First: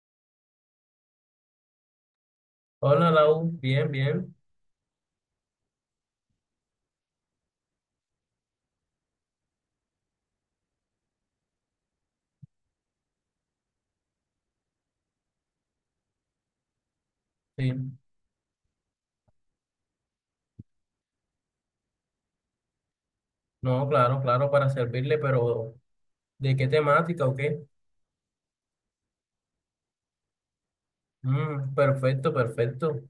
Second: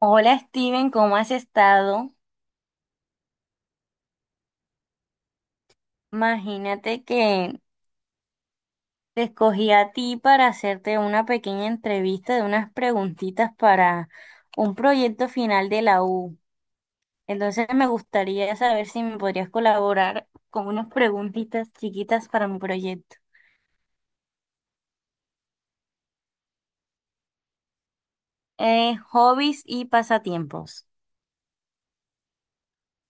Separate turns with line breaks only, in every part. Hola Steven, ¿cómo has estado?
Hola, Lau. Bien, bien.
Imagínate que te escogí a ti para hacerte una pequeña entrevista de unas preguntitas para un proyecto final de la U. Entonces me
Sí.
gustaría saber si me podrías colaborar con unas preguntitas chiquitas para mi proyecto.
No, claro, claro, para servirle, pero ¿de qué temática o qué?
Hobbies y pasatiempos.
Perfecto, perfecto.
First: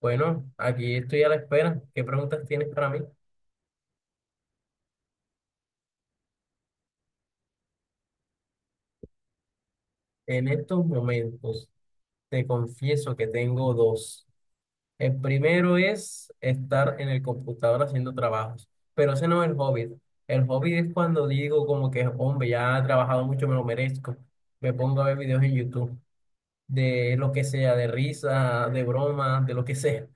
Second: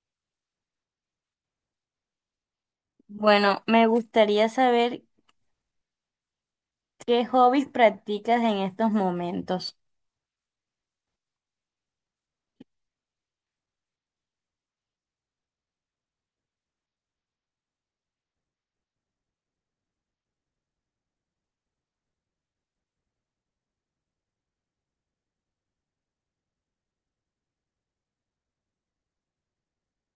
Bueno, aquí estoy a la espera. ¿Qué preguntas tienes para mí?
Bueno, me gustaría saber qué hobbies practicas en estos momentos.
En estos momentos, te confieso que tengo dos. El primero es estar en el computador haciendo trabajos, pero ese no es el hobby. El hobby es cuando digo como que, hombre, ya he trabajado mucho, me lo merezco. Me pongo a ver videos en YouTube, de lo que sea, de risa, de broma, de lo que sea.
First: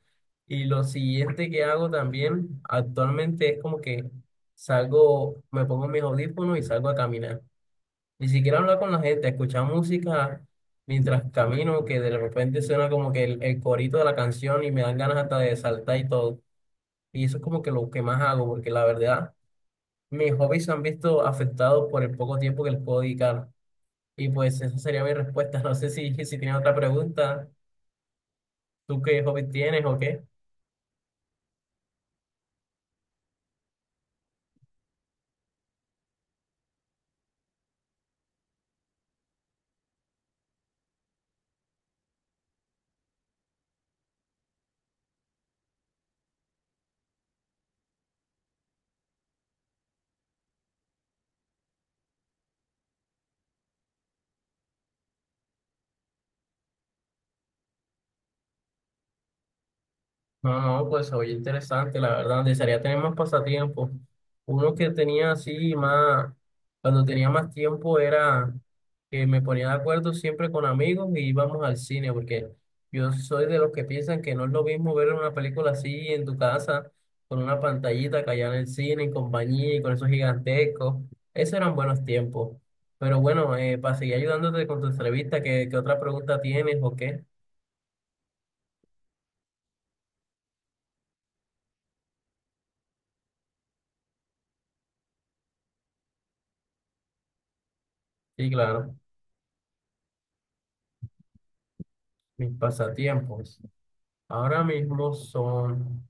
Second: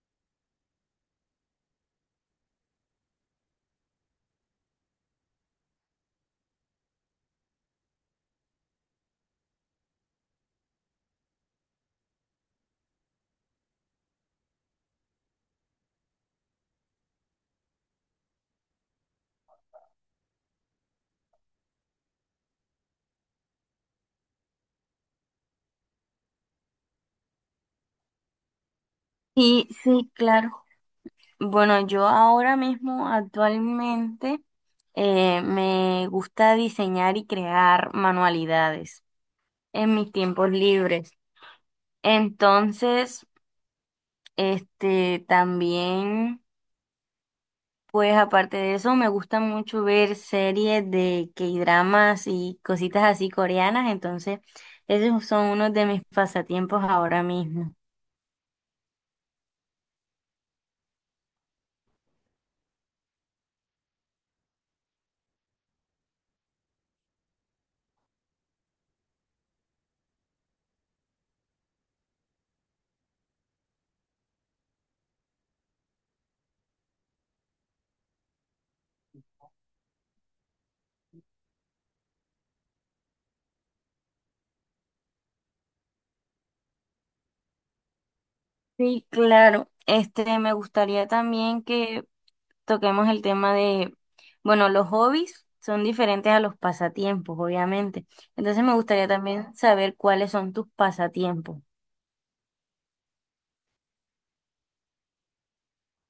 Y lo siguiente que hago también actualmente es como que salgo, me pongo mis audífonos y salgo a caminar. Ni siquiera hablar con la gente, escuchar música mientras camino, que de repente suena como que el corito de la canción y me dan ganas hasta de saltar y todo. Y eso es como que lo que más hago, porque la verdad, mis hobbies se han visto afectados por el poco tiempo que les puedo dedicar. Y pues esa sería mi respuesta. No sé si tienen otra pregunta. ¿Tú qué hobby
Sí,
tienes o
sí,
qué?
claro. Bueno, yo ahora mismo actualmente me gusta diseñar y crear manualidades en mis tiempos libres. Entonces, este también, pues aparte de eso, me gusta mucho ver series de K-dramas y cositas así coreanas. Entonces, esos son unos de mis pasatiempos ahora mismo.
No, no, pues oye, interesante, la verdad. Desearía tener más pasatiempos. Uno que tenía así más, cuando tenía más tiempo era que me ponía de acuerdo siempre con amigos y íbamos al cine, porque yo soy de los que piensan que no es lo mismo ver una película así en tu casa, con una pantallita que allá en el cine, en compañía y con esos gigantescos. Esos eran buenos tiempos. Pero bueno, para seguir ayudándote con tu entrevista, ¿qué, qué otra pregunta tienes o qué?
Sí, claro. Este, me gustaría también que toquemos el tema de, bueno, los hobbies son diferentes a los pasatiempos, obviamente.
Sí,
Entonces me
claro.
gustaría también saber cuáles son tus pasatiempos.
Mis pasatiempos. Ahora mismo son,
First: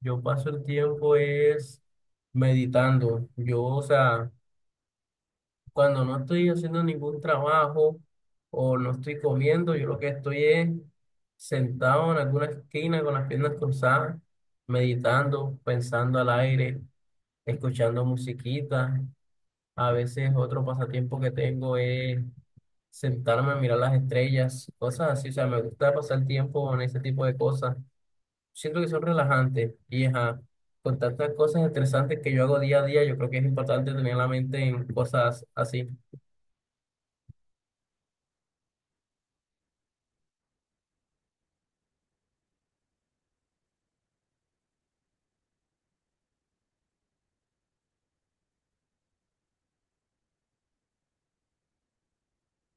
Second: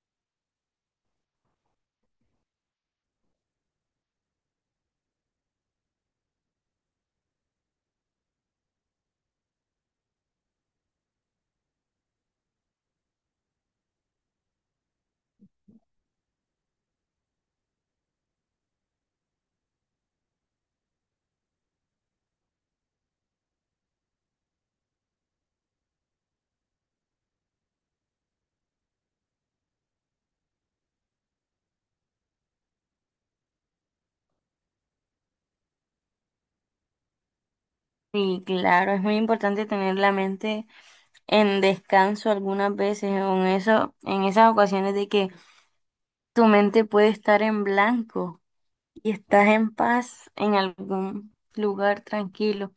yo paso el tiempo es meditando. Yo, o sea, cuando no estoy haciendo ningún trabajo o no estoy comiendo, yo lo que estoy es sentado en alguna esquina con las piernas cruzadas, meditando, pensando al aire, escuchando musiquita. A veces otro pasatiempo que tengo es sentarme a mirar las estrellas, cosas así. O sea, me gusta pasar tiempo en ese tipo de cosas. Siento que son relajantes y ajá, con tantas cosas estresantes que yo hago día a día, yo creo que es importante tener la mente en cosas así.
Sí, claro, es muy importante tener la mente en descanso algunas veces, en eso, en esas ocasiones de que tu mente puede estar en blanco y estás en paz en algún lugar tranquilo.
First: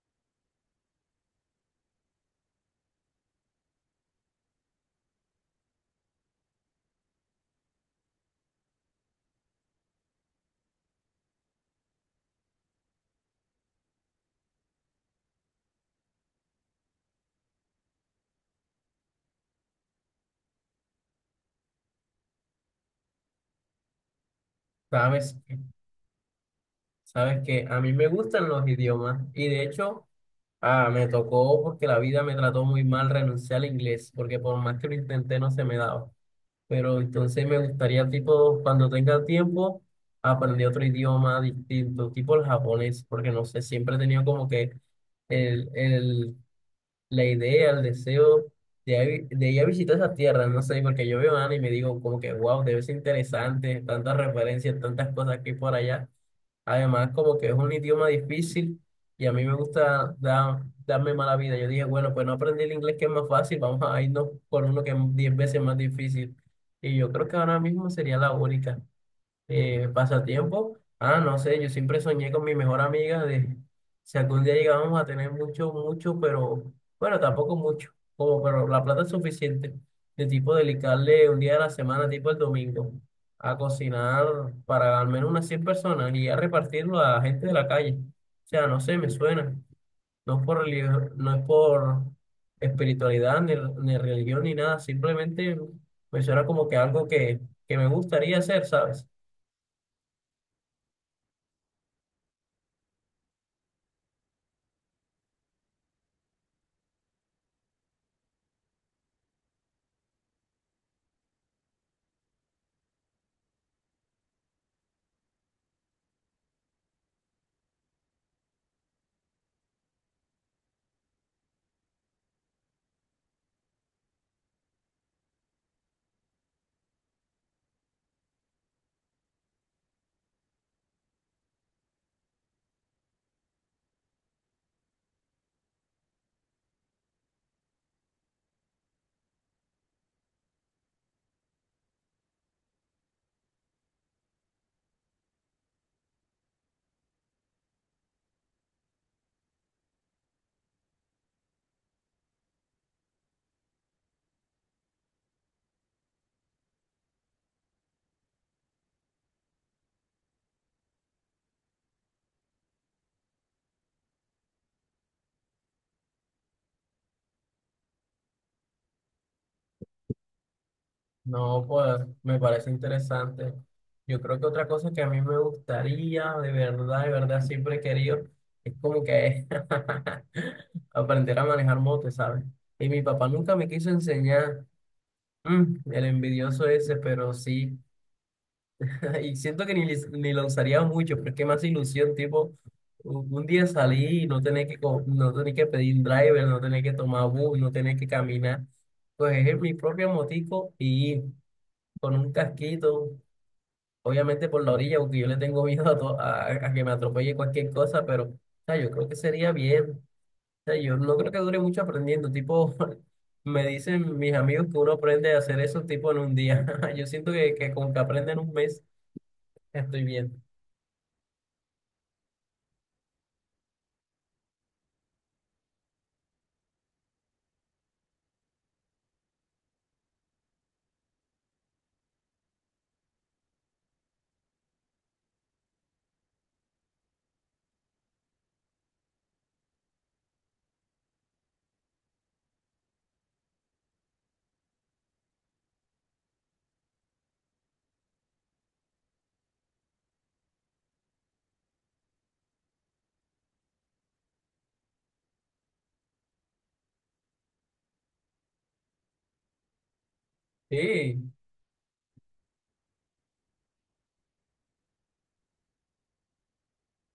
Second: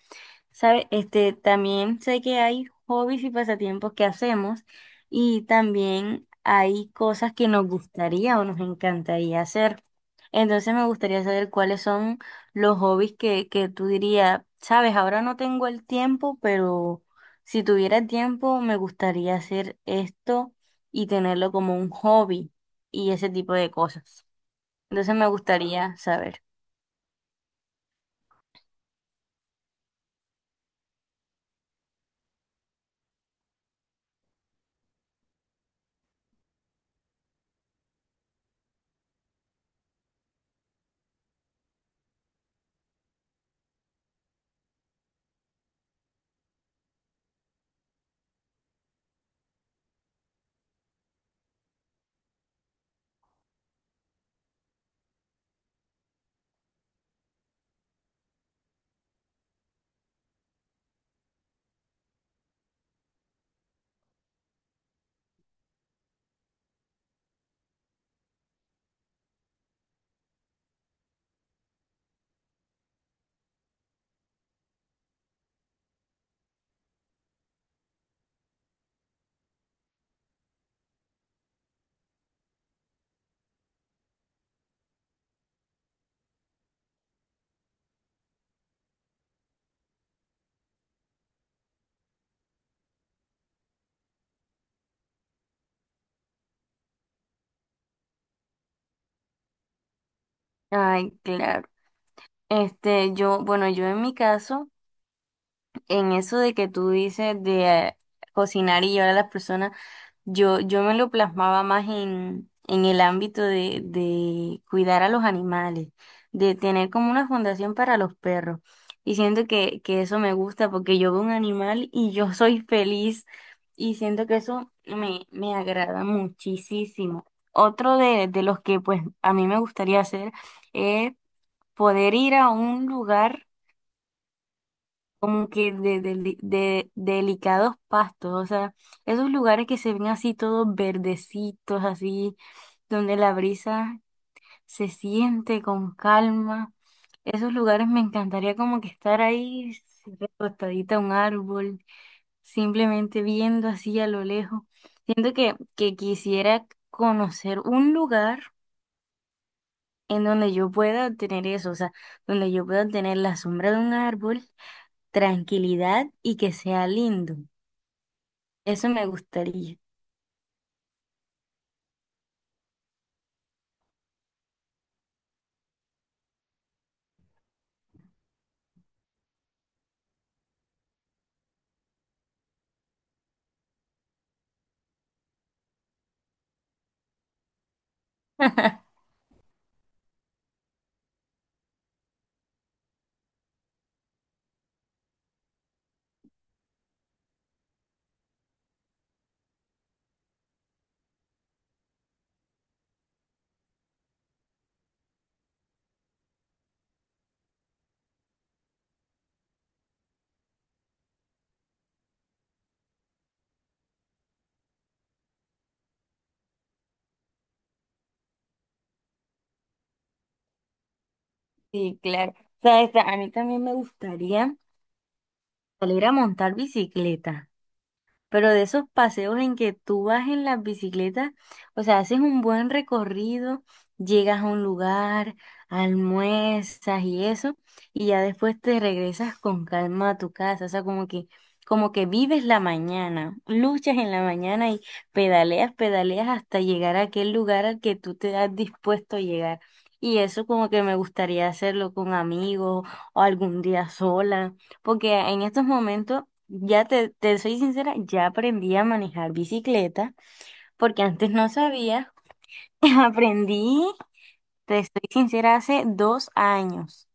¿Sabe? Este, también sé que hay hobbies y pasatiempos que hacemos y también hay cosas que nos gustaría o nos encantaría hacer. Entonces me gustaría saber cuáles son los hobbies que tú dirías, sabes, ahora no tengo el tiempo, pero si tuviera tiempo me gustaría hacer esto y tenerlo como un hobby y ese tipo de cosas. Entonces me
Sabes,
gustaría saber.
sabes que a mí me gustan los idiomas y de hecho me tocó porque la vida me trató muy mal renunciar al inglés, porque por más que lo intenté no se me daba. Pero entonces me gustaría, tipo, cuando tenga tiempo, aprender otro idioma distinto, tipo el japonés, porque no sé, siempre he tenido como que... el la idea, el deseo de ir a visitar esa tierra, no sé, porque yo veo anime y me digo como que, wow, debe ser interesante, tantas referencias, tantas cosas aquí y por allá. Además, como que es un idioma difícil y a mí me gusta darme mala vida. Yo dije, bueno, pues no aprendí el inglés que es más fácil, vamos a irnos por uno que es 10 veces más difícil. Y yo creo que ahora mismo sería la única. Pasatiempo. Ah, no sé, yo siempre soñé con mi mejor amiga de si algún día llegábamos a tener mucho, mucho, pero bueno, tampoco mucho, como pero la plata es suficiente, de tipo dedicarle un día a la semana, tipo el domingo, a cocinar para al menos unas 100 personas y a repartirlo a gente de la calle. O sea, no sé, me suena. No es por no es por espiritualidad, ni, ni religión, ni nada, simplemente me suena como que algo que me gustaría hacer, ¿sabes?
Ay, claro. Este, yo, bueno, yo en mi caso... En eso de que tú dices de cocinar y llevar a las personas, yo me lo plasmaba más en el ámbito de cuidar a los animales, de tener como una fundación para los perros. Y siento que eso me gusta porque yo veo un animal y yo soy feliz y siento que eso me, me agrada muchísimo. Otro de los que pues a mí me gustaría hacer es poder ir a un lugar como que de, de delicados pastos, o sea, esos lugares que se ven así todos verdecitos, así, donde la brisa se siente con calma. Esos lugares me encantaría como que estar ahí recostadita a un árbol, simplemente viendo así a lo lejos. Siento que quisiera conocer un lugar en donde yo pueda tener eso, o sea, donde yo pueda tener la sombra de un árbol, tranquilidad y que sea lindo. Eso me gustaría.
No, pues me parece interesante. Yo creo que otra cosa que a mí me gustaría, de verdad, siempre he querido, es como que aprender a manejar moto, ¿sabes? Y mi papá nunca me quiso enseñar. El envidioso ese, pero sí. Y siento que ni, ni lo usaría mucho, pero es que más ilusión, tipo, un día salí y no tener que pedir driver, no tener que tomar bus, no tener que caminar. Pues es mi propio motico y con un casquito, obviamente por la orilla, porque yo le tengo miedo a que me atropelle cualquier cosa, pero o sea, yo creo que sería bien. O sea, yo no creo que dure mucho aprendiendo. Tipo, me dicen mis amigos que uno aprende a hacer eso tipo en un día. Yo siento que, con que aprenda en un mes estoy bien.
Sí, claro. ¿Sabes? A mí también me gustaría salir a montar bicicleta. Pero de esos paseos en que tú vas en las bicicletas, o sea, haces un buen recorrido, llegas a un lugar, almuerzas y eso, y ya después te regresas con calma a tu casa, o sea, como que vives la mañana, luchas en la mañana y pedaleas, pedaleas hasta llegar a aquel lugar al que tú te has dispuesto a llegar. Y eso como que me gustaría hacerlo con amigos o algún día sola, porque en estos momentos ya te soy sincera, ya aprendí a manejar bicicleta porque antes
Sí,
no sabía. Aprendí, te estoy sincera, hace 2 años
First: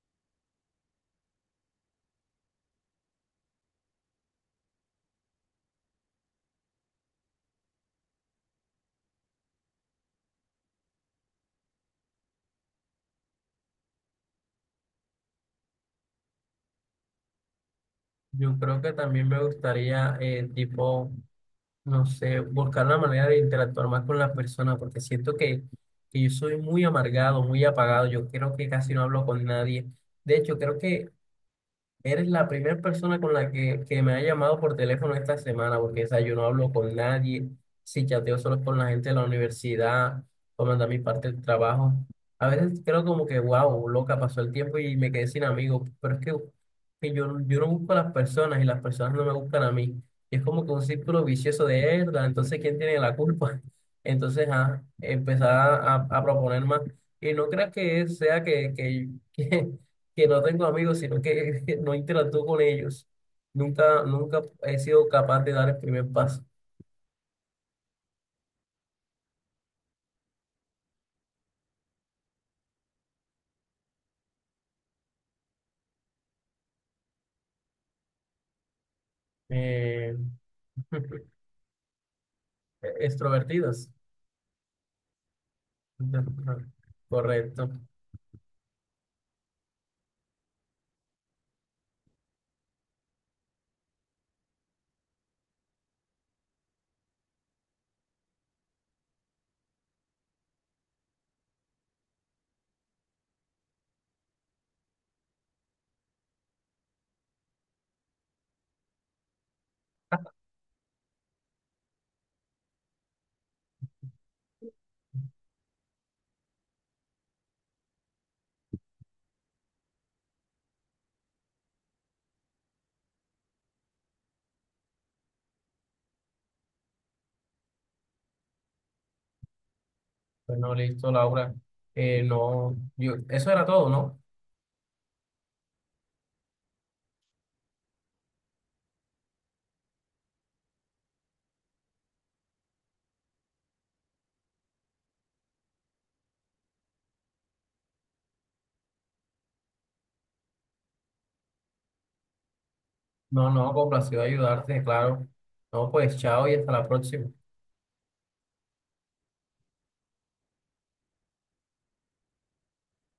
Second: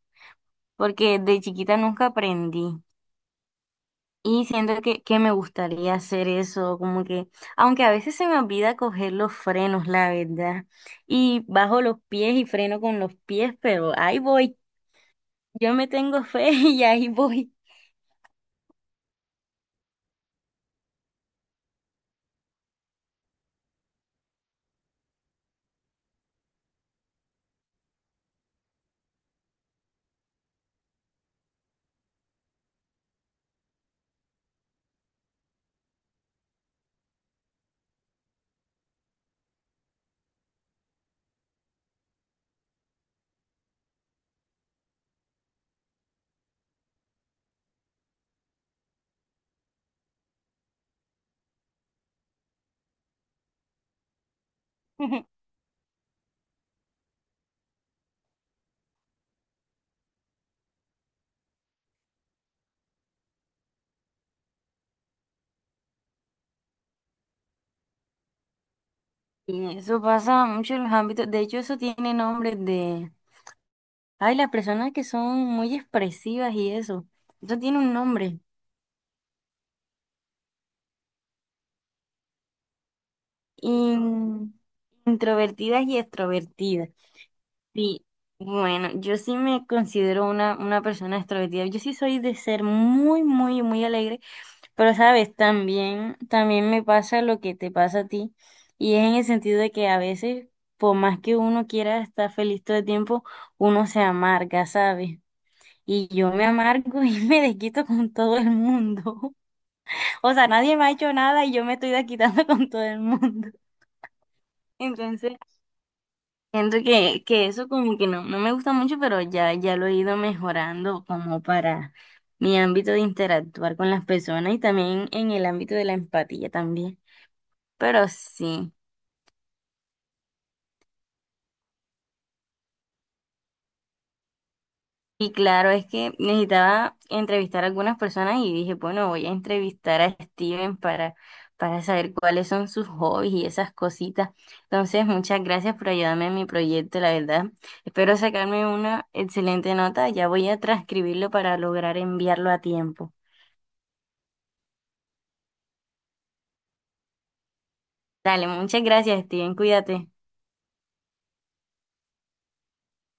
porque de chiquita nunca aprendí y siento que me gustaría hacer eso, como que, aunque a veces se me olvida coger los frenos, la verdad, y bajo los pies y freno con los pies, pero ahí voy, yo me tengo fe y ahí voy.
yo creo que también me gustaría, tipo, no sé, buscar la manera de interactuar más con las personas, porque siento que, yo soy muy amargado, muy apagado. Yo creo que casi no hablo con nadie. De hecho, creo que eres la primera persona con la que me ha llamado por teléfono esta semana, porque o sea, yo no hablo con nadie, si chateo solo con la gente de la universidad, o mandar mi parte del trabajo. A veces creo como que, wow, loca, pasó el tiempo y me quedé sin amigos, pero es que, yo no busco a las personas y las personas no me buscan a mí. Y es como que un círculo vicioso de herda, entonces ¿quién tiene la culpa? Entonces, empezar a proponer más. Y no creas que sea que, que no tengo amigos, sino que no interactúo con ellos. Nunca, nunca he sido capaz de dar el primer paso.
Y eso pasa mucho en los ámbitos, de hecho eso tiene nombre de... Ay, las personas que son muy expresivas y eso. Eso tiene un nombre.
Eh, extrovertidas.
In- Introvertidas y extrovertidas.
Correcto.
Sí, bueno, yo sí me considero una persona extrovertida. Yo sí soy de ser muy, muy, muy alegre. Pero, sabes, también, también me pasa lo que te pasa a ti. Y es en el sentido de que a veces, por más que uno quiera estar feliz todo el tiempo, uno se amarga, ¿sabes? Y yo me amargo y me desquito con todo el mundo. O sea, nadie me ha hecho nada y yo me estoy desquitando con todo el mundo. Entonces, siento que eso como que no, no me gusta mucho, pero ya, ya lo he ido mejorando como para mi ámbito de interactuar con las personas y también en el ámbito de la empatía también. Pero sí.
Bueno, listo, Laura. No, yo, eso era todo, ¿no?
Y claro, es que necesitaba entrevistar a algunas personas y dije, bueno, voy a entrevistar a Steven para saber cuáles son sus hobbies y esas cositas. Entonces, muchas gracias por ayudarme en mi proyecto, la verdad. Espero sacarme una excelente nota. Ya voy a transcribirlo para lograr enviarlo a tiempo.
No, no, complacido ayudarte, claro. No, pues chao y hasta la próxima.
Dale, muchas gracias, Steven. Cuídate.